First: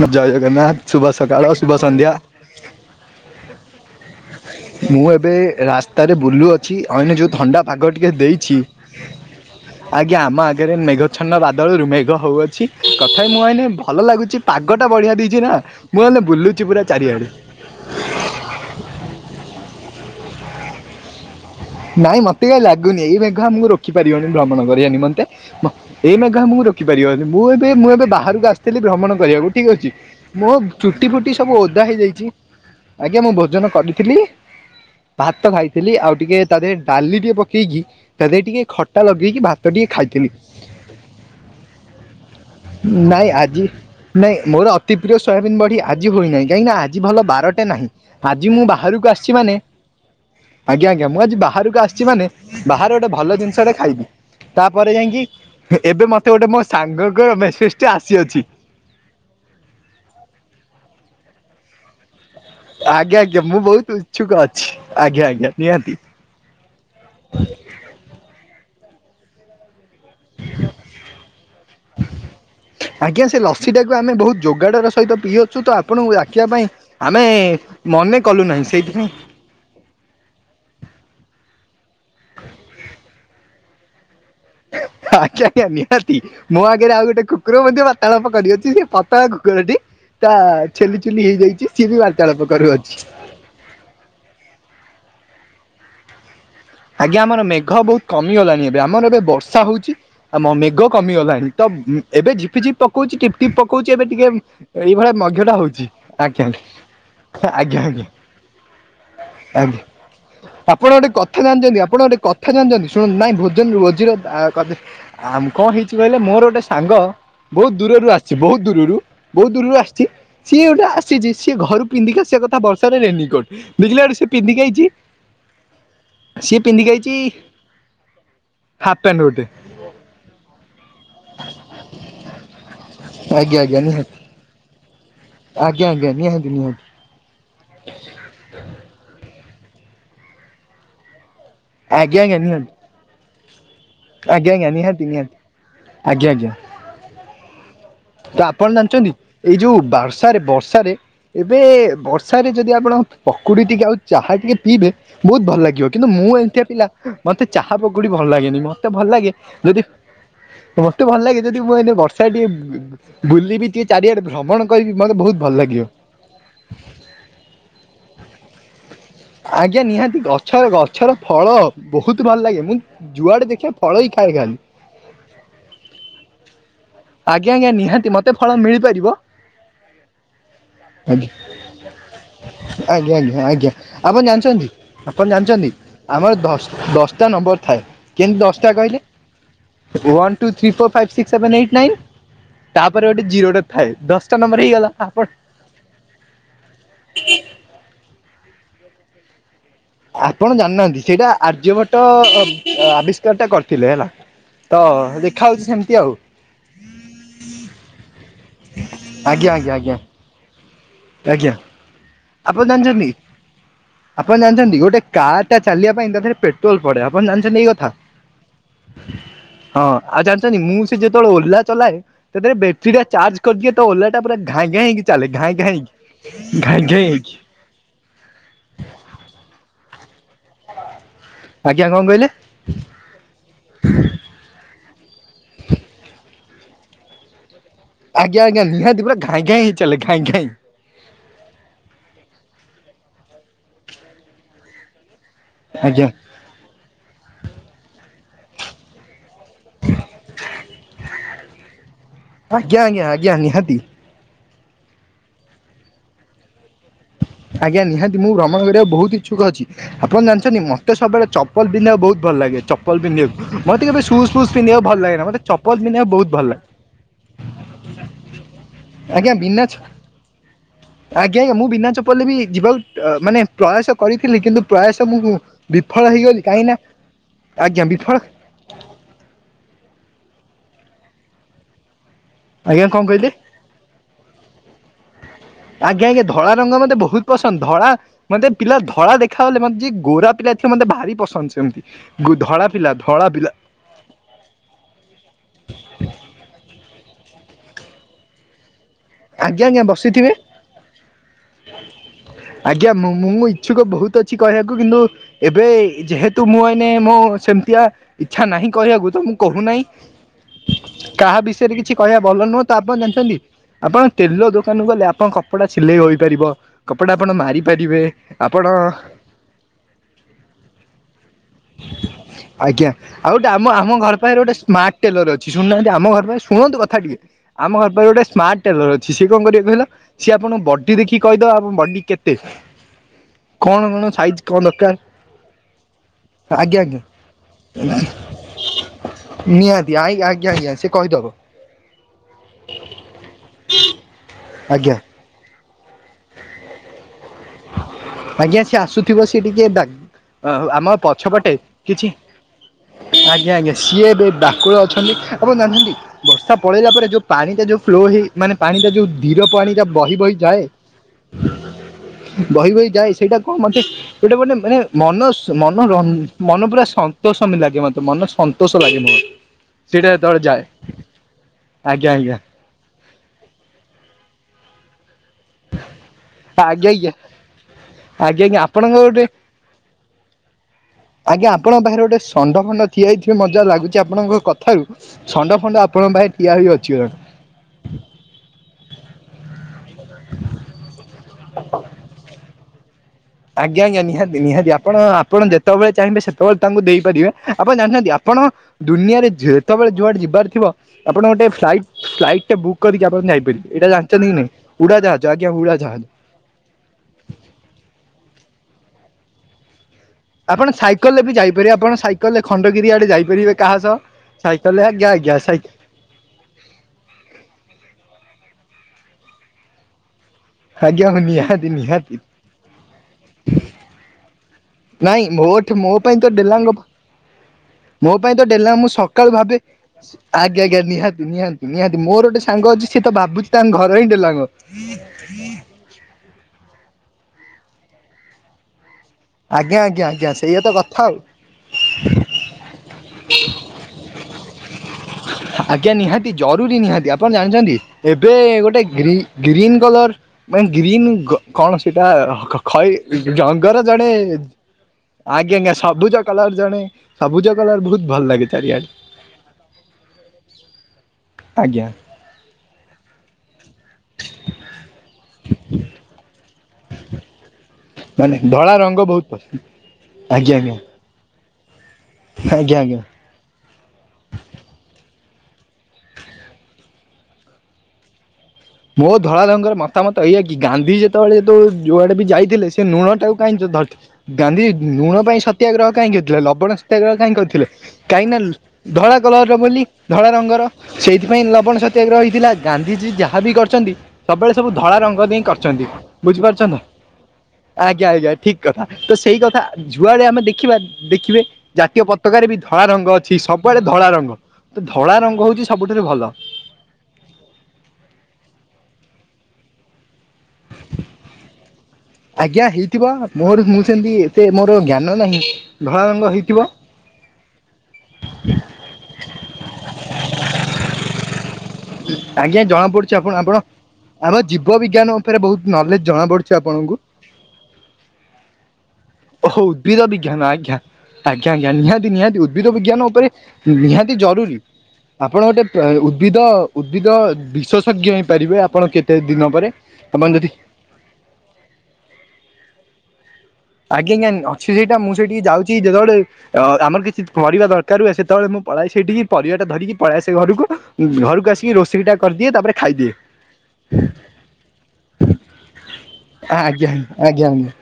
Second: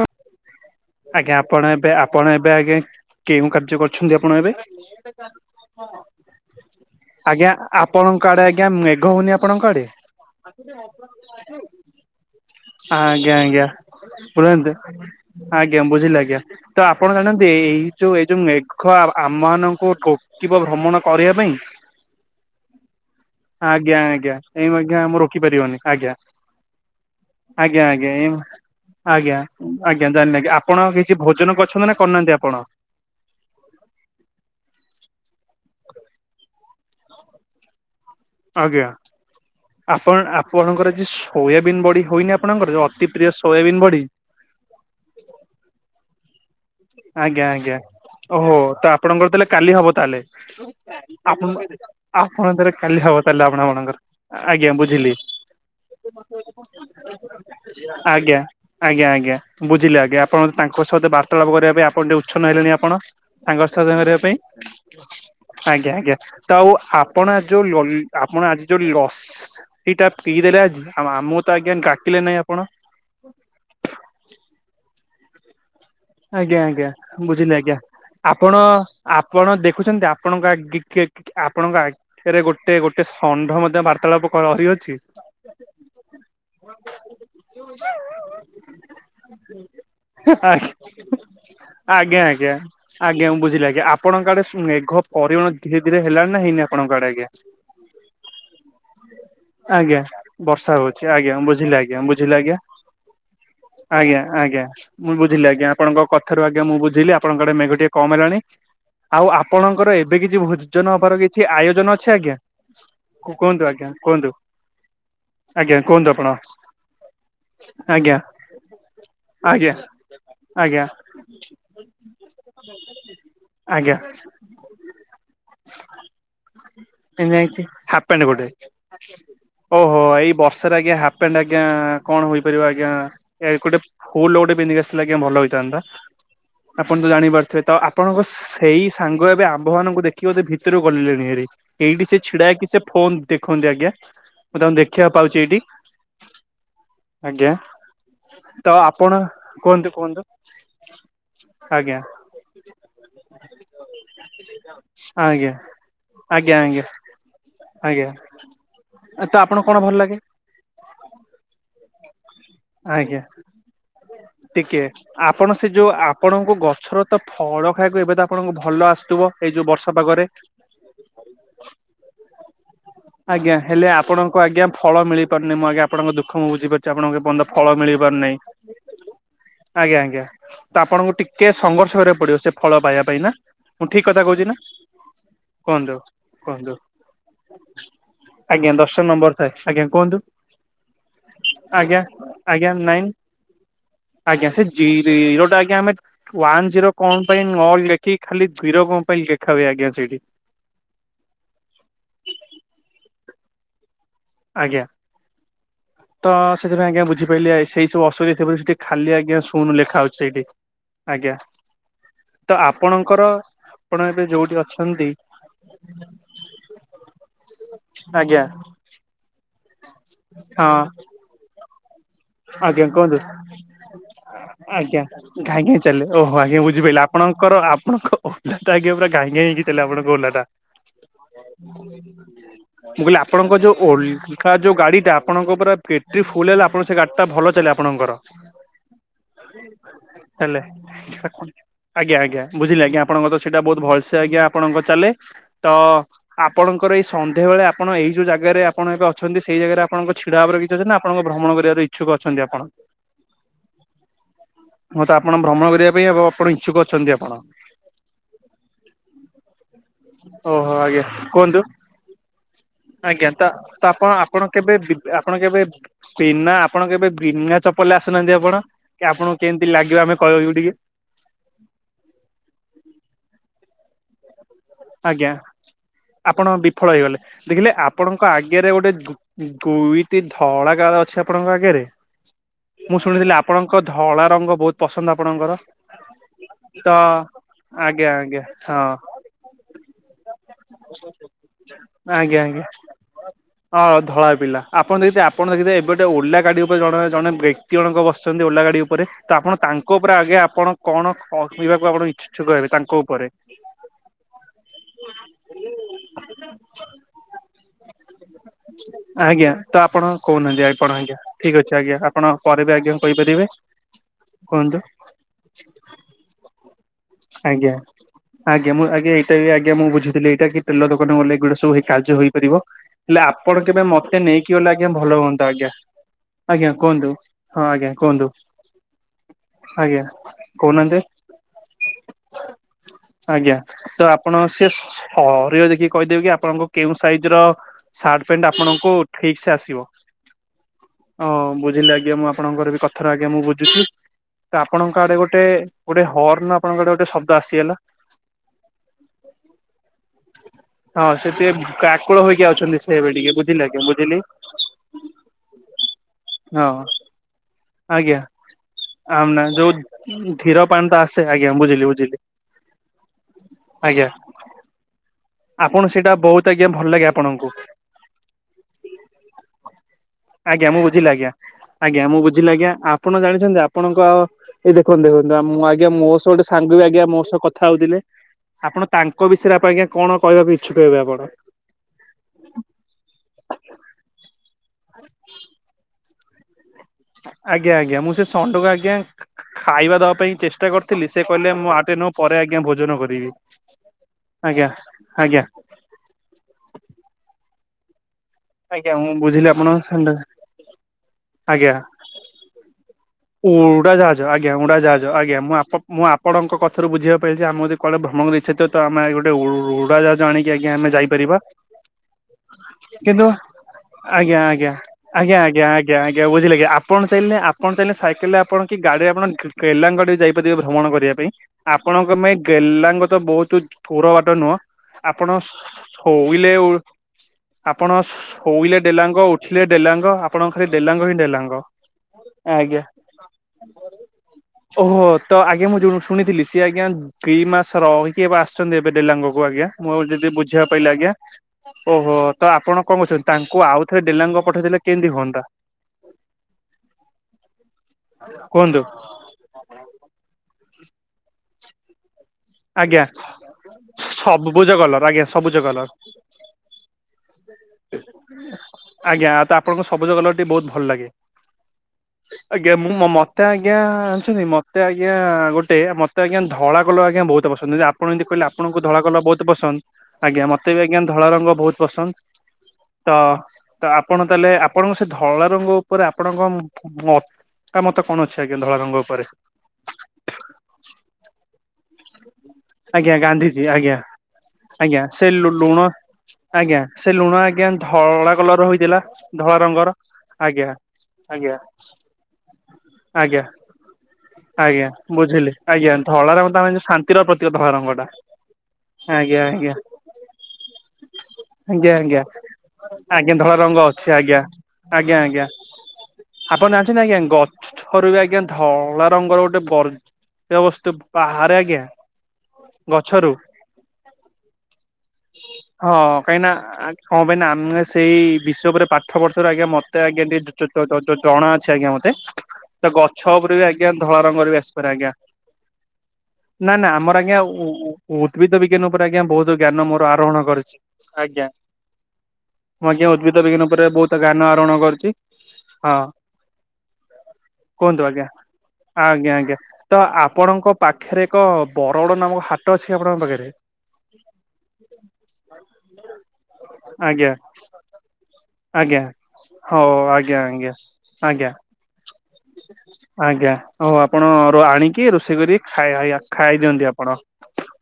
ଜୟ ଜଗନ୍ନାଥ ଶୁଭ ଆଜ୍ଞା ସକାଳ ଆପଣ ଶୁଭ ଏବେ ସନ୍ଧ୍ୟା। ଆପଣ ଏବେ ଆଜ୍ଞା କେଉଁ କାର୍ଯ୍ୟ କରୁଛନ୍ତି ଆପଣ ଏବେ? ମୁଁ ଏବେ ରାସ୍ତାରେ ବୁଲୁ ଅଛି ଅଇନ ଯୋଉ ଆଜ୍ଞା ଥଣ୍ଡା ଆଗ ଟିକେ ଆପଣଙ୍କ ଆଡେ ଦେଇଛି ଆଜ୍ଞା ମେଘ ହଉନି ଆପଣଙ୍କ ଆଡେ? ଆଜ୍ଞା ଆମ ଆଗରେ ମେଘ ଛନ ବାଦଳୁ ରୁ ମେଘ ହୋଉଅଛି ତଥାପି ଆଜ୍ଞା ମୁଁ ଭାବିନି ଆଜ୍ଞା ଭଲ ଲାଗୁଛି। ପାଗଟା ବଢ଼ିଆ ଦେଇଛି ନା ଆଜ୍ଞା ମୁଁ ବୁଝିଲେ ହେଲେ ଆଜ୍ଞା ବୁଲୁଛି ପୁରା ତ ଆପଣ ଚାରିଆଡ଼େ ଜାଣନ୍ତି ଏଇ ଯୋଉ ଏଇ ଯୋଉ ମେଘ ଆମମାନଙ୍କୁ ଠୋକିବ ଭ୍ରମଣ କରିବା ପାଇଁ। ନାଇଁ ମତେ କା ଲାଗୁନି ଏଇ ମେଘ ଆମକୁ ରୋକି ଆଜ୍ଞା ପାରିବନି ଆଜ୍ଞା ଭ୍ରମଣ ଏଇ କରିବା ଆଜ୍ଞା ଆମ ନିମନ୍ତେ, ରୋକି ପାରିବନି ଆଜ୍ଞା। ଏଇ ମେଘ ଆମକୁ ରୋ କି ପାରିବନି ମୁଁ ଏବେ ଆଜ୍ଞା ମୁଁ ଏବେ ଆଜ୍ଞା ଏ ବାହାରକୁ ଆସିଥିଲି ଭ୍ରମଣ ଆଜ୍ଞା କରିବାକୁ ଠିକ ଅଛି ମୋ ଚୁଟି ଫୁଟି ସବୁ ଓ ସେ ମାନେ କରିନାହାନ୍ତି ଆପଣ। ଆଜ୍ଞା ମୁଁ ଭୋଜନ କରିଥିଲି, ଭାତ ଖାଇଥିଲି ଆଉ ଟିକେ ତା ଦେରେ ଡାଲି ଟିକେ ପକେଇକି ତା ଦେ ଟିକେ ଆଜ୍ଞା ଖଟା ଲଗେଇକି ଭାତ ଟିକେ ଆପଣ ଖାଇଥିଲି। ଆପଣଙ୍କର ଆଜି ସୋୟାବିନ୍ ବଡି ହୋଇନି ଆପଣଙ୍କର ଯୋଉ ଅତି ନାଇଁ ପ୍ରିୟ ଆଜି ସୋୟାବିନ୍ ବଡି? ନାଇଁ ମୋର ଅତି ପ୍ରିୟ ସୋୟାବିନ୍ ବଢି ଆଜି ହୋଇ ନାହିଁ। କାହିଁକି ନା ଆଜି ଭଲ ଆଜ୍ଞା ବାରଟେ ଆଜ୍ଞା ନାହିଁ ଆଜି ଓହୋ ମୁଁ ତ ବାହାରକୁ ଆପଣଙ୍କର ଆସିଛି ତାହେଲେ ମାନେ କାଲି ହବ ତାହେଲେ ଆଜ୍ଞା ଆଜ୍ଞା। ମୁଁ ଆଜି ଆପଣ ବାହାରକୁ ଆସିଛି ମାନେ ଆପଣ ତାହେଲେ ବାହାରେ କାଲି ଗୋଟେ ହବ ଭଲ ତାହେଲେ ଜିନିଷଟା ଆପଣମାନଙ୍କର ଖାଇବି ଆଜ୍ଞା ତାପରେ ଯାଇଁ ବୁଝିଲି କି ଏବେ ମତେ ଗୋଟେ ମୋ ସାଙ୍ଗଙ୍କର ମେସେଜ ଟେ ଆଜ୍ଞା ଆସିଅଛି। ଆଜ୍ଞା ଆଜ୍ଞା ବୁଝିଲି ଆଜ୍ଞା ଆପଣ ତାଙ୍କ ସହିତ ବାର୍ତ୍ତାଳାପ କରିବା ପାଇଁ ଆପଣ ଟିକେ [unintelligible] ହେଲେଣି ଆପଣ ଆଜ୍ଞା ଆଜ୍ଞା ମୁଁ ସାଙ୍ଗ ବହୁତ [unintelligible] କରିବା ଉତ୍ସୁକ ପାଇଁ, ଅଛି ଆଜ୍ଞା ଆଜ୍ଞା ନିହାତି। ଆଜ୍ଞା। ତଆଉ ଆପଣ ଯୋଉ ଲନ ଆପଣ ଆଜି ଯୋଉ ଲସ୍ ଟା ପିଇଦେଲେ ଆଜି ଆଉ ଆମକୁ ତ ଆଜ୍ଞା କିଲେ ନାହିଁ ଆପଣ। ଆଜ୍ଞା ସେ ଲସି ଟାକୁ ଆମେ ବହୁତ ଯୋଗାଡ଼ ର ସହିତ ପିଇଅଛୁ ତ ଆପଣଙ୍କୁ ଡାକିବା ଆଜ୍ଞା ପାଇଁ ଆଜ୍ଞା ଆମେ ବୁଝିଲି ଆଜ୍ଞା ମନେ କଲୁ ଆପଣ ନାହିଁ ସେଇଥିପାଇଁ ଆପଣ ଦେଖୁଛନ୍ତି ଆପଣଙ୍କ [unintelligible] ଆପଣଙ୍କ [unintelligible] ଗୋଟେ ଗୋଟେ ଷଣ୍ଢ ମଧ୍ୟ ବାର୍ତ୍ତାଳାପ କରିଅଛି [unintelligible] ନିହାତି। ମୋ ଆଗରେ ଆଉ ଗୋଟେ କୁକୁର ମଧ୍ୟ ବାର୍ତ୍ତାଳାପ କରିଅଛି ସେ ପତଳା କୁକୁରଟି ତା ଛେ ଚୁଲି ହେଇଯାଇଛି, ସିଏ ବି ଆଜ୍ଞା ବାର୍ତ୍ତାଳାପ ଆଜ୍ଞା କରୁଅଛି। ଆଜ୍ଞା ବୁଝିଲି ଆଜ୍ଞା, ଆପଣଙ୍କ ଆଡେ ମେଘ ପରିମାଣ ଧୀରେ ଧୀରେ ହେଲାଣି ନା ହେଇନା? ଆଜ୍ଞା ଆମର ମେଘ ବହୁତ କମିଗଲାଣି ଏବେ ଆମର ଏବେ ବର୍ଷା ହଉଛି, ଆଜ୍ଞା ଆମ ବର୍ଷା ମେଘ ହଉଛି ଆଜ୍ଞା କମିଗଲାଣି। ତ ବୁଝିଲି ଆଜ୍ଞା ଉ ବୁଝିଲି ଏବେ ଆଜ୍ଞା ଝିପିଝପି ପକଉଛି ଟିପଟିପ ପକଉଛି ଏବେ ଟିକେ ଏଇଭଳିଆ ମେଘଟା ହଉଛି ଙ୍କ କଥାରୁ ଆଜ୍ଞା ଆଜ୍ଞା ଆଜ୍ଞ ମୁଁ ବୁଝିଲି ଆପଣଙ୍କଡେ ମେଘ ଆଜ୍ଞା ଟିକେ ଆଜ୍ଞା। କମ ହେଲାଣି। ଆଉ ଆପଣଙ୍କର ଏବେ କିଛି ଭୋଜନ ହବାର କି ଥା ଜାଣିଛନ୍ତି ଆପଣଟେ କଥା ଜାଣିଛନ୍ତି କୁହନ୍ତୁ ଆଜ୍ଞା କୁହନ୍ତୁ ଆଜ୍ଞା କୁହନ୍ତୁ ଆପଣ [unintelligible] ସାଙ୍ଗ ବହୁତ୍ ଦୂରରୁ ଆଜ୍ଞା ଆସ୍ଛି। ବହୁତ୍ ଦୂରରୁ ବହୁତ୍ ଆଜ୍ଞା ଦୂରରୁ ଆସ୍ଛି। ସିଏ ଗୋଟେ ଆଜ୍ଞା ଆସିଛି ସିଏ ଘରୁ ପିନ୍ଧିକି ଆସିଆକଥା ବର୍ଷାରେ ରେନିକୋଟ୍। ଆଜ୍ଞା ଦେଖିଲାଳୁ ସେଏ ପିନ୍ଧିକି ଆଇଛି ସିଏ ପିନ୍ଧିକି ଆଇଛି [unintelligible] ହାପଣ୍ଡ୍ ଗୋଟେ [unintelligible] ଓହୋ ଏଇ ବର୍ଷରେ ଆଜ୍ଞା ହାପଣ୍ଟ୍ ଆଜ୍ଞା କଣ ହୋଇପାରିବ ଆଜ୍ଞା? ଏ ଆଜ୍ଞା ଗୋଟେ ଆଜ୍ଞା ନିହାତି ଫୁଲୋ୍ ଗୋଟେ ପିନ୍ଧିକି ଆସିଲା ଆଜ୍ଞା ଭଲ ହେଇଥାନ୍ତା। ଆଜ୍ଞା ଆଜ୍ଞା ନିହାତି ନିହାତି ଆପଣ ତ ଜାଣିପାରୁଥିବେ ତ, ଆପଣଙ୍କ ସେଇ ସାଙ୍ଗ ଏବେ ଆମ୍ଭ ମାନଙ୍କୁ ଦେଖି ବୋଧେ ଭିତରୁ [unintelligible] ଲେଣି ହେରି। ଏଇଠି ସେ ଛିଡାହେଇକି ସେ ଫୋନ ଦେଖନ୍ତି ଆଜ୍ଞା। ମୁଁ ଆଜ୍ଞାଜ୍ଞା ତାଙ୍କୁ ନିହାତି ଦେଖିବାକୁ ପାଉଛି ନିହାତି ଏଇଠି ଆଜ୍ଞାଜ୍ଞା। ଆଜ୍ଞା ତ ଆପଣ ଜାଣିଛନ୍ତି ଏଇ ଯୋଉ କୁହନ୍ତୁ କୁହନ୍ତୁ। ବାଉର୍ଷାରେ ବର୍ଷାରେ ଏବେ ଆଜ୍ଞା ବର୍ଷାରେ ଯଦି ଆପଣ ପକୁଡି ଟିକେ ଆଉ ଚାହା ଟିକେ ପିଇବେ ବହୁତ୍ ଆଜ୍ଞା ଭଲ ଲାଗିବ, କିନ୍ତୁ ମୁଁ ଆଜ୍ଞା ଏମିତିଆ ପିଲା ମତେ ଚାହା ପକୁଡି ଆଜ୍ଞା ଭଲ ଲାଗେନି ମ। ତ ଆଜ୍ଞା ଭଲାଗେ ଆପଣ କଣ ଯଦି ଭଲ ଲାଗେ ମତେ ଭଲ ଲାଗେ ଯଦି ମୁଁଏଇନା ବର୍ଷା ଟିକେ ଆଜ୍ଞା। [unintelligible] ବୁଲିବି ଟିକେ ଚାରିଆଡ଼େ ଭ୍ରମଣ ଟିକେ କରିବି ମୋତେ ବହୁତ୍ ଆପଣ ଭଲ ସେ ଲାଗିବ। ଯୋଉ ଆପଣଙ୍କୁ ଗଛର ତ ଫଳ ଖାଇବାକୁ ଏବେ ତ ଆପଣଙ୍କୁ ଭଲ ଆସୁଥିବ। ଏଇ ଯୋଉ ଆଜ୍ଞା ବର୍ଷା ନିହାତି ପାଗରେ। ଗଛ ଗଛର ଫଳ ବହୁତୁ ଭଲ ଲାଗେ। ମୁଁ ଯୁଆଡେ ଆଜ୍ଞା ଦେଖେ ହେଲେ ଫଳ ହିଁ ଖାଏ ଆପଣଙ୍କୁ ଖାଲି। ଆଜ୍ଞା ଫଳ ମିଳିପାରୁନି ମୁଁ ଆଜ୍ଞା ଆପଣଙ୍କ ଦୁଃଖ ମୁଁ ବୁଝି ପାରୁଛି ଆପଣଙ୍କ ଏପନ୍ତ [unintelligible] ନିହାତି ମତେ ଫଳ ମିଳିପାରିବ। ଆଜ୍ଞା ଆଜ୍ଞା ତ ଆପଣଙ୍କୁ ଆଜ୍ଞା ଟିକେ ସଂଘର୍ଷକରିବାକୁ ପଡିବ ସେ ଫଳ ପାଇବା ଆଜ୍ଞା ପାଇଁ ନା। ଆଜ୍ଞା ମୁଁ ଠିକ [unintelligible] କଥା କହୁଛି ନା ଜାଣିଛନ୍ତି ଆପଣ ଜାଣିଛନ୍ତି କୁହନ୍ତୁ ଆମର କୁହନ୍ତୁ ଧଶ ଦଶଟା ନମ୍ବର ଥାଏ। କେନ୍ ଆଜ୍ଞା ଦଶଟା ଦଶ କହିଲେ ନମ୍ବର ଥାଏ ଆଜ୍ଞା କୁହନ୍ତୁ। One, two, three, four, five, six, seven, eight, nine ଆଜ୍ଞା ଆଜ୍ଞା ନାଇନ୍ ତାପରେ ଗୋଟେ ଜିରୋଟେ ଥାଏ ଦଶଟା ନମ୍ବର ହେଇଗଲା। [unintelligible] ଯୋଟା ଆଜ୍ଞା ଆମେ ୱାନ୍ ଜିରୋ କଣ ପାଇଁ ନ ଲେଖି ଖାଲି ଜିରୋ କଣ ପାଇଁ ଲେଖାଉଏ ଆଜ୍ଞା ସେଇଠି? ଆପଣ ଜାଣିନାହାନ୍ତି ସେଇଟା ଆର୍ଯ୍ୟଭଟ ଅ ଆବିଷ୍କାର ଟା କରିଥିଲେ ହେଲା। ତ ଆଜ୍ଞା ଦେଖାଯାଉଛି ସେମିତି ଆଉ ତ ସେଥିପାଇଁ ଆଜ୍ଞା ବୁଝିପାଇଲି ସେଇ ସବୁ [unintelligible] ଖାଲି ଆଜ୍ଞା ଶୂନୁ ଲେଖାଉଛି ସେଠି, ଆଜ୍ଞା। ତ ଆପଣ ଜାଣିଛନ୍ତି ଆପଣଙ୍କର ଏବେ ଆପଣ ଯୋଉଠି ଜାଣିଛନ୍ତି ଗୋଟେ ଅଛନ୍ତି କାର୍ ଟା ଚାଲିବା ପାଇଁ ତା ଦେରେ ପେଟ୍ରୋଲ ପଡେ, ଆପଣ ଜାଣିଛନ୍ତି ଏଇ କଥା? ଆଜ୍ଞା। ହଁ ଆଉ ଜାଣିଛନ୍ତି ମୁଁ ସେ ଯେତେବେଳେ ଓଲା ଚଲାଏ ସେଥିରେ ବେଟ୍ରି ଟା କୁହନ୍ତୁ ଚାର୍ଜ କରିଦିଏ ତ ଓଲା ଟା ପୁରା ଘାଁଇଁ ଆଜ୍ଞା। ଘାଁଇକି ଚାଲେ ଘାଇଁ ଘାାଇଁ ଚାଲେ ଓହୋ ଆଜ୍ଞା ଘାଇଁ ବୁଝିପାରିଲି ଘାଇଁ ହେଇକି ଆପଣଙ୍କର ଆପଣଙ୍କ ଓଲାଟା ଆଜ୍ଞା ପୁରା ଘାଇଁ ଘାଇଁ ହେଇକି ଚାଲେ ଆପଣଙ୍କ ଓଲାଟା। ମୁଁ ଆଜ୍ଞା କଣ କହିଲେ କହିଲି ଆପଣଙ୍କ ଯୋଉ ଓଲି କା ଯୋଉ ଗାଡିଟା ଆପଣଙ୍କ ପରା ପିଡି ଫୁଲ୍ ଲେ ଆପଣ ସେ ଗାଟା ଭଲ ଚାଲେ ଆପଣଙ୍କର ଆଜ୍ଞା ଆଜ୍ଞା ନିହାତି ପୁରା ଘାଇଁ ଘାଇଁ ହେଇ ଚାଲେ ଘାଇଁ ଘାଇଁ। [inaudible] ଆଜ୍ଞା ଆଜ୍ଞା ବୁଝିଲି ଆଜ୍ଞା ଆପଣଙ୍କ ତ ସେଇଟା ବହୁତ୍ ଭଲ୍ ସେ ଆଜ୍ଞା ଆପଣଙ୍କ ଚାଲେ ତ ଆ ଆଜ୍ଞା ଆଜ୍ଞା ଆପଣଙ୍କର ଏଇ ସଂଧ୍ୟାବେଳେ ଆପଣ ଏଇ ଯୋଉ ଜାଗାରେ ଆପଣ ଏବେ ଅଛନ୍ତି ସେଇ ଜାଗାରେ ଆପଣଙ୍କ ଛିଡାବାର କିଛି ଅଛି ନା ଆପଣଙ୍କ ଭ୍ରମଣ କରିବାର‌ଇ ଛୁକ ଅଛନ୍ତି ଆପଣ ଆଜ୍ଞା ଆଜ୍ଞା ନିହାତି ହଁ ତ ଆପଣ ଭ୍ରମଣ କରିବା ପାଇଁ ଆପ ଆପଣ ଇଚ୍ଛୁକ ଅଛନ୍ତି ଆପଣ। ଆଜ୍ଞା ନିହାତି ମୁଁ ଭ୍ରମଣ କରିବା ବହୁତ୍ ଇଚ୍ଛୁକ ଅଛି। ଆପଣ ଜାଣିଛନ୍ତି ଓହୋ ମତେ ଆଜ୍ଞା ସବୁବେଳେ କୁହନ୍ତୁ ଚପଲ୍ ପିନ୍ଧିଆକୁ ବହୁତ୍ ଭଲ ଲାଗେ ଚପଲ୍ ଆଜ୍ଞା ପିନ୍ଧିଆକୁ ତ ମତେ ତ କେବେ ଆପଣ ସୁସ୍ ଆପଣ କେବେ ଫି ଆପଣ କେବେ ଭଲ ବିନା ଲାଗେ ଆପଣ କେବେ ବିନା ଚପଲେ ଆସୁନାହାନ୍ତି ଆପଣ। କି ଆଜ୍ଞା ଆପଣଙ୍କୁ ବିନା କେନ୍ତି ଲାଗିବ ଆମେ କହିବୁ ଟିକେ। ଆଜ୍ଞା ଆଜ୍ଞା ମୁଁ ବିନା ଚପଲେ ବି ଯିବାକୁ ମାନେ ପ୍ରୟାସ କରିଥିଲି କିନ୍ତୁ ପ୍ରାୟ ମୁଁ ଆଜ୍ଞା। ମୁଁ ବିଫଳ ହେଇଗଲି ଆପଣ କାହିଁକିନା ବିଫଳ ହେଇଗଲେ ଦେଖିଲେ ଆଜ୍ଞା ଆପଣଙ୍କ ବିଫଳ ଆଗରେ ଗୋଟେ ଦୁଇଟି ଧଳା ଗାର ଅଛି ଆପଣଙ୍କ ଆଗରେ। ଆଜ୍ଞା ମୁଁ କଣ କହିଲେ ଶୁଣିଥିଲି ଆପଣଙ୍କ ଧଳା ରଙ୍ଗ ବହୁତ ପସନ୍ଦ ଆପଣଙ୍କର। ଆଜ୍ଞା ଆଜ୍ଞା ଧଳା ରଙ୍ଗ ତ ମତେ ବହୁତ ପସନ୍ଦ ଧଳା ଆଜ୍ଞା ଆଜ୍ଞା ମତେ ପିଲା ହଁ ଧଳା ଦେଖ। ଦେଖାଲେ ମତେ ଯେ ଗୋରା ପିଲା ଏ ମତେ ଭାରି ପସନ୍ଦ ସେମିତି ଆଜ୍ଞା ଆଜ୍ଞା ଧଳା ପିଲା ଧଳା ପିଲା। ହଁ ଧଳା ପିଲା ଆପଣ ଦେଖିଥିବେ ଆପଣ ଦେଖିଥିବେ ଏବେ ଗଟେ ଓଲା ଗାଡି ଉପରେ ଜଣେ ଜଣେ ବ୍ୟକ୍ତି ଜଣକ ବସିଛନ୍ତି ଓଲା ଗାଡି ଉପ ଉପରେ ତ ଆପଣ ଆଜ୍ଞା ଆଜ୍ଞା ତାଙ୍କ ଉପରେ ବସିଥିବେ ଆଗେ ଆପଣ କଣ କ କହିବାକୁ ଆପଣ ଇଚଛୁକ ହେବେ ତାଙ୍କ ଉପରେ। ଇଛୁକ ବହୁତ ଅଛି କରିବାକୁ କିନ୍ତୁ ଏବେ ଯେହେତୁ ମୁଁ ଏଇନେ ମୋ ସେମିତିଆ ଇଛା ନାହିଁ କହିବାକୁ ତ ମୁଁ ଆଜ୍ଞା ତ କହୁନାହିଁ ଆପଣ କହୁନାହାନ୍ତି ଆପଣ ଆଜ୍ଞା କାହା ଠିକ ଅଛି ବିଷୟରେ କିଛି ଆଜ୍ଞା କହିବା ଆପଣ ଭଲ ପରେ ନୁହଁ ବି ତା ଆ କହିପାରିବେ। ଆପଣ ଟେଲର୍ କୁହନ୍ତୁ ଦୋକାନ ଗଲେ ଆପଣଙ୍କ କପଡା ସିଲେଇ ହୋଇପାରିବ। କପଡ଼ା ଆପଣ ଆଜ୍ଞା! ମାରିପାରିବେ ଆଜ୍ଞ ମୁଁ ଆପଣ ଆଜ୍ଞା ଏଇଟା ଆଜ୍ଞା ମୁଁ ବୁଝଥିଲି ଏଇଟା କି ତେଲ ଦୋକାନ ଗଲେ ଏଗୁଡ଼ା ସବୁ ହେ ଆଜ୍ଞା ଆଉ ଗୋଟେ ଆମ ଆମ ମତେ ଘର ପାଖରେ ନେଇକି ଗୋଟେ ଗଲେ ଆଜ୍ଞା ସ୍ମାର୍ଟ ଭଲ ଟେଲର ହୁଅନ୍ତା ଅଛି ଆଜ୍ଞା ଶୁଣୁନାହାନ୍ତି ଆମ ଘର ପାଇଁ ଆଜ୍ଞା ଶୁଣନ୍ତୁ କଥା କୁହନ୍ତୁ। ଟିକେ। ହଁ ଆମ ଘର ଆଜ୍ଞା ପାଖରେ ଗୋଟେ କୁହନ୍ତୁ ସ୍ମାର୍ଟ ଟେଲର ଅଛି ସିଏ କଣ କରିବ କହିଲ ଆଜ୍ଞା ସିଏ ଆପଣ ବଡି କହୁନାହାନ୍ତି ଦେଖି କହିବ କହିଦବ ଉଁ ବଡି କେତେ? ଆଜ୍ଞା କଣ କଣ ତ ସାଇଜ ଆପଣ କଣ ସେ ଦରକାର ଶରୀର ଦେଖି କହିଦେବେ କି ଆପଣଙ୍କୁ ଆଜ୍ଞା କେଉଁ ଆଜ୍ଞା ସାଇଜ ର ସାର୍ଟ ପେଣ୍ଟ ଆପଣଙ୍କୁ ଠିକ ସେ ଆସିବ ନିହାତି ଆଜ୍ଞା ଆଜ୍ଞା ସେ କହିଦବ। ହ ବୁଝିଲେ ଆ ଆଜି ମୁଁ ଆପଣଙ୍କର ବି କଥା ଟା ମୁଁ ବୁଝୁଛି ତ ଆଜ୍ଞା ଆପଣଙ୍କ ଆଡେ ଗୋଟେ ଗୋଟେ ହର୍ଣ୍ଣ। ଆପଣଙ୍କଟେ ଗୋଟେ ଶବ୍ଦ ଆସିଗଲା। ଆଜ୍ଞା ସେ ଆସୁଥିବ ସେ ଟିକେ ଡା ଆମ ହଁ ସେ ଟିକେ ପଛପଟେ କିଛି କାକୁଳ ହେଇକି ଆଉଛନ୍ତି ସେ ଏବେ ଟିକେ ଆଜ୍ଞା ବୁଝିଲେ ଆଜ୍ଞା ସିଏ ବୁଝିଲି ଏବେ ଡାକୁଳ ଅଛନ୍ତି। ଆପଣ ଜାଣିଛନ୍ତି ବର୍ଷା ହଁ ପଳେଇଲା ପରେ ଯୋଉ ପାଣିଟା ଯୋଉ ଫ୍ଲୋ ଆଜ୍ଞା। ହେଇ ମାନେ ପାଣିଟା ଯଉ ଆମ୍ ଧିର ନା ଯୋଉ ପାଣିଟା ବହି-ବହି। ଧୀର ପାଣି ତ ଆସେ ଆଜ୍ଞା ବୁଝିଲି ବୁଝିଲି। ବହି ବହି ଯାଏ ସେଇଟା କଣ ମତେ ଆଜ୍ଞା ସେଇଟା ଗୋଟେ ମତେ ମନ। ଆପଣ ମନ ରନ୍ ସେଇଟା ବହୁତ ଆଜ୍ଞା ମନ ପୁରା ଭଲ ଲାଗେ ଆପଣଙ୍କୁ ସନ୍ତୋଷନ ଲାଗେ ମତେ ମନ ସନ୍ତୋଷ ଲାଗେ ମୋର। ସେଇଟା ଯେତେବେଳେ ଯାଏ ଆଜ୍ଞା ମୁଁ ବୁଝିଲ ଆଜ୍ଞା ଆଜ୍ଞା ମୁଁ ବୁଝିଲ ଆଜ୍ଞା ଆପଣ ଜାଣିଛନ୍ତି ଆପଣଙ୍କ ଆଉ। ଏଇ ଦେଖନ୍ତୁ ଦେଖନ୍ତୁ ମୁଁ ଆଜ୍ଞା ମୋ ସହ ଗୋଟେ ସାଙ୍ଗ ବି ଆଜ୍ଞା ମୋ ସହ କଥା ହଉଥିଲେ। ଆଜ୍ଞା ଆଜ୍ଞା ଆପଣ ଆପଣଙ୍କ ଗୋଟେ ତାଙ୍କ ବିଷୟରେ ଆପଣ ଆଜ୍ଞା କଣ କହିବାକୁ ଇଚ୍ଛୁକ ହେବେ ଆପଣ। ଆଜ୍ଞା ଆପଣଙ୍କ ବାହରେ ଗୋଟେ ଷଢ ଖଣ୍ଡ ତିଆ ହେଇଥିବ ମଜା ଲାଗୁଛି ଆପଣଙ୍କ କଥାରୁ। ଷଣ୍ଢ ଫଣ୍ଡ ଆପଣଙ୍କ ପାଇଁ ଠିଆ ହେଇ ଅଛି। ଆଜ୍ଞା ଆଜ୍ଞା ମୁଁ ସେଇ ଷଣ୍ଢକୁ ଆଜ୍ଞା ଖାଇବା ଦବା ପାଇଁ ଚେଷ୍ଟା କରିଥିଲି ସେ କହିଲେ ମୁଁ ଆଠେ ନଅ ପରେ ଆଜ୍ଞା ଭୋଜନ କରିବି। ଆଜ୍ଞା ଆଜ୍ଞା ନିହାତି ଆଜ୍ଞା ନିହାତି ଆପଣ ଆପଣ ଆଜ୍ଞା ଯେତେବେଳେ ଚାହିଁବେ ସେତେବେଳେ ତାଙ୍କୁ ଦେଇପାରିବେ। ଆପଣ ଜାଣିଛନ୍ତି ଆ ଆପଣ ଆଜ୍ଞା ମୁଁ ଦୁନିଆରେ ବୁଝିଲି ଆପଣ ଯେତେବେଳେ ଯୁଆଡ଼େ ଯିବାର ଥିବ ଆପଣ ଗୋଟେ ଆଜ୍ଞା ଫ୍ଲାଇଟ ଫ୍ଲାଇଟ୍ ବୁକ୍ କରିକି ଆପଣା ଯାଇ ପାରିବେ ଏଇଟା ଉଡାଜାହାଜ ଜାଣିଛନ୍ତି କି ନାଇଁ। ଆଜ୍ଞା ଉଡ଼ା ଉଡାଜାହାଜ ଜାହାଜ ଆଜ୍ଞା ମୁଁ ଆପ ଉଡ଼ା ଜାହାଜ। ମୁଁ ଆପଣଙ୍କ କଥାରୁ ବୁଝିବା ପାଇଁ ପାଇଲେ ଯେ ଆମେ ଯଦି ଭ୍ରମଣ ଇଚ୍ଛା ତ ଆମେ ଗୋଟେ ଉଡ଼ା ଜଣେଇକି ଆପଣ ଆଜ୍ଞା ଆମେ ସାଇକେଲରେ ବି ଯାଇପାରିବା। ଯାଇପାରିବେ ଆପଣ ସାଇକେଲରେ ଖଣ୍ଡଗିରି ଆଡେ କିନ୍ତୁ ଯାଇପାରିବେ କାହା ସହ? ଆଜ୍ଞା ଆଜ୍ଞା ସାଇକେଲରେ ଆଜ୍ଞା ଆଜ୍ଞା ଆଜ୍ଞା ସାଇକେ ଆଜ୍ଞା। ଆଜ୍ଞା ଆଜ୍ଞା ବୁଝିଲେ କି ଆପଣ ଚାଁଲେ ଆପଣ ଚାଲେ ସାଇକେଲ ରେ ଆପଣ କି ଗା ରେ ଆପଣ କଲାଙ୍ଗଡି ଯାଇପା ଭ୍ରମଣ ଆଜ୍ଞା କରିବା ହଁ ପାଇଁ। ନିହାତି ଆପଣଙ୍କ ନିହାତି। ପାଇଁ ଡେଲାଙ୍ଗ ତ ବହୁତ ଦୂର ବାଟ ନୁହଁ। ନାଇଁ ଆପଣ ମୋଠ ମୋ ପାଇଁ ତ ଶୋଇଲେ ଡେଲାଙ୍ଗ ଆପଣ ମୋ ପାଇଁ ତ ଶୋଇଲେ ମୁଁ ଡେଲାଙ୍ଗ ସକାଳୁ ଭାବେ ଉଠିଲେ ଡେଲାଙ୍ଗ ଆପଣଙ୍କ ଆଜ୍ଞା ଖାଲି ଆଜ୍ଞା ଡେଲାଙ୍ଗ ହିଁ ନିହାତି ଡେଲାଙ୍ଗ। ନିହାତି ନିହାତି ମୋର ଗୋଟେ ସାଙ୍ଗ ଆଜ୍ଞା ଅଛି ସିଏ ତ ବାବୁନଙ୍କ ଘର ହିଁ ଡେଲାଙ୍ଗ। ଓହୋ ତ ଆଜ୍ଞା ମୁଁ ଯୋଉ ଶୁଣିଥିଲି ସିଏ ଆଜ୍ଞା ଦିଇ ମାସ ରହିକି ଏବେ ଆସଛନ୍ତି ଏବେ ଡେଲାଙ୍ଗକୁ କୁ ଆଜ୍ଞା ମୁଁ ଆଜ୍ଞା ଯଦି ସେଇଆ ବୁଝେଇବା ତ ପାଇଲେ କଥା ଆଜ୍ଞା। ଆଉ ଓହୋ ତ ଆପଣ କଣ କରୁଛନ୍ତି ତାଙ୍କୁ ଆଉଥରେ ଡେଲାଙ୍ଗ ପଠେଇଲେ କେମିତି ହୁଅନ୍ତା। ଆଜ୍ଞା ନିହାତି ଜରୁରୀ ନିହାତି ଆପଣ ଜାଣିଛନ୍ତି ଏବେ କୁହନ୍ତୁ? ଗୋଟେ ଗ୍ରୀ ଗ୍ରୀନ୍ କଲର ମାନେ ଗ୍ରୀନ୍ କଣ ସେଟା ଖ ଆଜ୍ଞା ଜଙ୍ଗର ଜଣେ ଆଜ୍ଞା ସବୁଜ କଲର ଆଜ୍ଞା ସବୁଜ ଆଜ୍ଞା କଲର ସବୁଜ କଲର ଜଣେ ସବୁଜ କଲର ବହୁତ ଭଲ ଲାଗେ ଚାରିଆଡ଼େ। ଆଜ୍ଞା ତ ଆପଣଙ୍କ ସବୁଜ କଲର ଟି ବହୁତ ଭଲ ଲାଗେ। ଆଜ୍ଞା। ଆଜ୍ଞା ମୁଁ ମତେ ଆଜ୍ଞା ଜଣିଛନ୍ତି ମତେ ଆଜ୍ଞା ଗୋଟେ ମତେ ଆଜ୍ଞା ଧଳା କଲର ଆଜ୍ଞା ବହୁତ ପସନ୍ଦ ଯଦି ଆପ ଆପଣ ଆପଣ ଯେମିତି କହିଲେ ଆପଣଙ୍କୁ ଧଳା କଲର ବହୁତ ପସନ୍ଦ ଆଜ୍ଞା ମତେ ବି ଆଜ୍ଞା ଧଳା ରଙ୍ଗ ବହୁତ ପସନ୍ଦ। ଆଜ୍ଞା ଆଜ୍ଞା। ହ ତ ଆପଣ ତାହେଲେ ଆପଣଙ୍କ ସେ ଧଳା ରଙ୍ଗ ଉପରେ ଆପଣଙ୍କ କଣ ମ ମତାମତ କଣ ଅଛି? ଅଛି ଆଜ୍ଞା ଧଳା ରଙ୍ଗ ମୋ ଉପରେ? ଧଳା ରଙ୍ଗର ମତାମତ ଏଇଆ କି ଗାନ୍ଧି ଯେତେବେଳେ ଦୋ ଯୁଆଡ଼େ ବି ଯାଇଥିଲେ ସେ ଲୁଣ ଆଜ୍ଞା ଟାକୁ କାଇଁ ଗାନ୍ଧିଜୀ ଆଜ୍ଞା ଧରିଥିଲେ ଗାନ୍ଧୀ ଆଜ୍ଞା ଲୁଣ ସେ ପାଇଁ ଲୁଣ ସତ୍ୟାଗ୍ରହ କାହିଁକି ହେଇଥିଲା ଲବଣ ଆଜ୍ଞା [unintelligible] ସେ ର ଲୁଣ କାହିଁ କରିଥିଲେ ଆଜ୍ଞା କାହିଁକି ଧଳା ନା କଲର ହୋଇଥିଲା ଧଳା କଲର ର ବୋଲି ରଙ୍ଗର ଧଳା ରଙ୍ଗର ଆଜ୍ଞା ସେଇଥିପାଇଁ ଆଜ୍ଞା ଲବଣ ସ ତ୍ୟାଗ୍ରହ ହେଇଥିଲା ଗାନ୍ଧିଜୀ ଯାହା ଯାହା ଆଜ୍ଞା ବି କରିଛନ୍ତି ସବୁବେଳେ ସବୁ ଆଜ୍ଞା ଧଳା ରଙ୍ଗ ନେଇ ବୁଝିଲି କରିଛନ୍ତି ଆଜ୍ଞା ଧଳା ରଙ୍ଗ ତା ବୁଝିପାରୁଛ ନା। ଶାନ୍ତିର ପ୍ରତୀକ ଧଳା ରଙ୍ଗଟା ଆଜ୍ଞା ଆଜ୍ଞା ଠିକ କଥା ତ ସେଇ ଆଜ୍ଞା କଥା ଆଜ୍ଞା ଯୁଆଡ଼େ ଆମେ ଦେଖିବା ଦେଖିବେ ଆଜ୍ଞା ଜାତୀୟ ଆଜ୍ଞା ପତାକାରେ ବି ଧଳା ରଙ୍ଗ ଆଜ୍ଞା ଅଛି ଧଳା ରଙ୍ଗ ସବୁଆଡ଼େ ଅଛି ଧଳା ରଙ୍ଗ, ଆଜ୍ଞା ତ ଆଜ୍ଞା ଧଳା ଆଜ୍ଞା ରଙ୍ଗ ହଉଛି ସବୁଠାରୁ ଭଲ। ଆପଣ ଜାଣିଛନ୍ତି ଆଜ୍ଞା ଗଛରୁ ବି ଆଜ୍ଞା ଧଳା ରଙ୍ଗର ଗୋଟେ ବର୍ ବଜ୍ୟ ବସ୍ତୁ ବାହାରେ ଆଜ୍ଞା। ଆଜ୍ଞା ହେଇଥିବ ଗଛରୁ ମୋର ମୁଁ ସେମିତି ଏତେ ମୋର ଜ୍ଞାନ ନାହିଁ ଧଳା ରଙ୍ଗ ହେଇଥିବ। ହଁ ଭାଇ ଆମେ ସେଇ ବିଷୟ ଉପରେ ପାଠ ବର୍ଷରୁ ଆଜ୍ଞା ମତେ ଆଜ୍ଞା [unintelligible] ତ ତ ଜ ଜଣା ଅଛି ଆଜ୍ଞା ମତେ ଆଜ୍ଞା ଜଣା ତା ପଡୁଛି ଗଛ ଆପଣ ଉପରେ ଆପଣ ବି ଆଜ୍ଞା ଧଳା ଆମ ରଙ୍ଗରେ ବି ଜୀବ ଆସିପାରେ ବିଜ୍ଞାନ ଆଜ୍ଞା। ଉପରେ ବହୁତ ନଲେଜ ଜଣା ପଡୁଛି ନା ନା ଆପଣଙ୍କୁ ଆମର ଆଜ୍ଞା ଉ ଉ ଉ ଉଦ୍ଭିଦ ବିଜ୍ଞାନ ଉପରେ ଆଜ୍ଞା ବହୁତ ଓହୋ ଜ୍ଞାନ ଉଦ୍ଭିଦ ମୋର ଆର ବିଜ୍ଞାନ ହରଣ ଆଜ୍ଞା କରିଚି ଆଜ୍ଞା ନିହାତି ନିହାତି ଉଦ୍ଭିଦ ମୁଁ ବିଜ୍ଞାନ ଆଜ୍ଞା ଉପରେ ଉଦ୍ଭିଦ ବିଜ୍ଞାନ ଉପରେ ନିହାତି ବହୁତ ଜ୍ଞାନ ଜରୁରୀ ଆରହଣ କରିଚି। ଆପଣ ଗୋଟେ ପ ଉଦ୍ଭିଦ ଉଦ୍ଭିଦ କୁହନ୍ତୁ ବିଶେଷଜ୍ଞ ଆଜ୍ଞା ହେଇପାରିବେ ଆପଣ କେତେ ଆଜ୍ଞା ଦିନ ଆଜ୍ଞା। ପରେ ତ ଆପଣ ଯଦି ଆପଣଙ୍କ ପାଖରେ ଏକ ବରଅଡ଼ ନାମକ ହାଟ ଅଛି ଆପଣଙ୍କ ପାଖରେ। ଆଜ୍ଞା ଜ୍ଞା ଅଛି ସେଟା ମୁଁ ସେଠିକି ଯାଉଚି ଯେବ ଗୋଟେ ଅ ଆମର କିଛି ଆଜ୍ଞା ପରିବା ଦରକାର ହୁଏ ସେତେବେଳେ ମୁଁ ପଳାଏ ଆଜ୍ଞା ସେଇଠିକି ପରିବା ଟା ହଉ ଧରିକି ପଳେଇ ଆସେ ଆଜ୍ଞା ଘରକୁ। ଆଜ୍ଞା ଉଁ ଘରକୁ ଆଜ୍ଞା। ଆସିକି ରୋଷେଇ ଟା ଆଜ୍ଞା ଆଉ ଆପଣ ର ଆଣିକି ରୋଷେଇ କରି ଖାଇଆ ଖାଇ ଦିଅନ୍ତି ଆଜ୍ଞା ଆପଣ। ଆଜ୍ଞା ଆଜ୍ଞା।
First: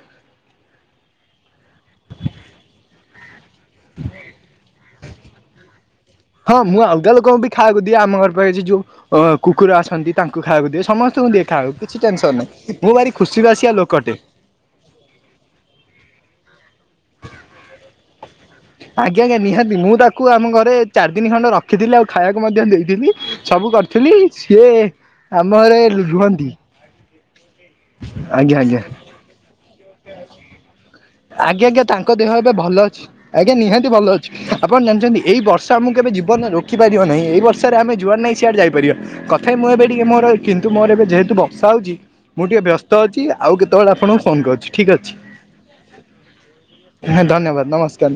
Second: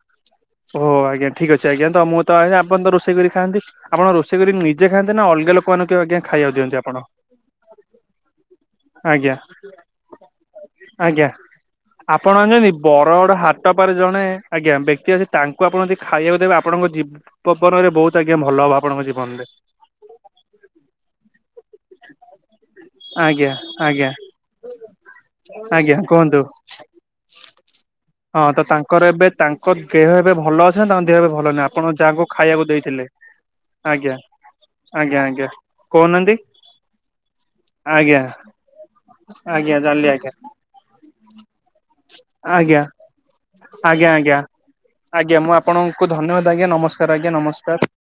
ଓହ ଆଜ୍ଞା ଠିକ ଅଛି ଆଜ୍ଞା ତ ମୁଁ ତ ଆଜ୍ଞା ଆପଣ ତ ରୋଷେଇ କରି ଖାଆନ୍ତି। ଆପଣ ରୋଷେଇ କରି ନିଜେ ଖାଆନ୍ତି ନା ଅଲଗା ଲୋକ ମାନକୁ କେବେ ଆଜ୍ଞା ଖାଇବାକୁ ହଁ ଦିଅନ୍ତି ମୁଁ ଆପଣ? ଅଲଗା ଲୋକଙ୍କୁ ବି ଖାଆକୁ ଦିଏ ଆମ ଘର ପାଖରେ ଜି ଯୋଉ ଅ ଆଜ୍ଞା କୁକୁର ଆସନ୍ତି ତାଙ୍କୁ ଖାଇବାକୁ ଦିଏ ସମସ୍ତଙ୍କୁ ଆଜ୍ଞା ଦିଏ ଖାଇଆକୁ କିଛି ଟେନସନ ନାହିଁ ମୁ ଭାରି ଖୁସି ବାସି ତାପରେ ଜଣେ ଆଜ୍ଞା ବ୍ୟକ୍ତି ଅଛି ତାଙ୍କୁ ଆପଣ ଯଦି ଖାଇବାକୁ ଦେବେ ଆପଣଙ୍କ ଜୀବ ବବନରେ ବୋହୁତ ତା ଆଜ୍ଞା ଭଲ ହବ ଆପଣ ଆଜ୍ଞା ଆଜ୍ଞା ନିହାତି ମୁଁ ତାକୁ ଆମ ଘରେ ଚାରି ଦିନି ଖଣ୍ଡେ ରଖିଥିଲି ଆଉ ଖାଇବାକୁ ମଧ୍ୟ ଦେଇଥିଲି ଆଜ୍ଞା ସବୁ କରି ଆଜ୍ଞା ଥିଲି ସିଏ ଆମ ଘରେ ଆଜ୍ଞା ଲୁ କୁହନ୍ତୁ। ଲୁହନ୍ତି। ହଁ ତ ଆଜ୍ଞା। ତାଙ୍କର ଏବେ ତାଙ୍କ ଦେହ ଏବେ ଭଲ ଅଛି ନା ତାଙ୍କ ଦେ ଆଜ୍ଞା ଆଜ୍ଞା ତାଙ୍କ ଦେହ ଏବେ ଭଲ ଅଛି ଆଜ୍ଞା ନିହାତି ଭଲ ଆଜ୍ଞା ଅଛି ଆପଣ ଆଜ୍ଞା ଜାଣିଛନ୍ତି ଏଇ ଆଜ୍ଞା ବର୍ଷ ତ ଆମକୁ କେବେ କହୁନାହାନ୍ତି ଜିବନରେ ରୋକି ପାରିବ ନାହିଁ ଏ ବର୍ଷା ରେ ଆମେ ଯୁଆଡେ ଆଜ୍ଞା। ନାହିଁ ସିଆଡେ ଯାଇପାରିବା କତ୍ ଥାଇ ମୁଁ ଆଜ୍ଞା ଏବେ ଟିକେ ଜାଣିଲି ମୋର ଆଜ୍ଞା କିନ୍ତୁ ମୋର ଏବେ ଯେହେତୁ ବର୍ଷା ହଉଚି ମୁଁ ଟିକି ଆଜ୍ଞା ବ୍ୟସ୍ତ ଅଛି ଆଉ କେତବେଳେ ଆଜ୍ଞା ଆପଣଙ୍କୁ ଆଜ୍ଞା ଫୋନ୍ କରୁଚି ଠିକ୍ ଅଛି। ଆଜ୍ଞା ମୁଁ ଆପଣଙ୍କୁ ଧନ୍ୟବାଦ ଆଜ୍ଞା ନମସ୍କାର ଆଜ୍ଞା ନମସ୍କାର।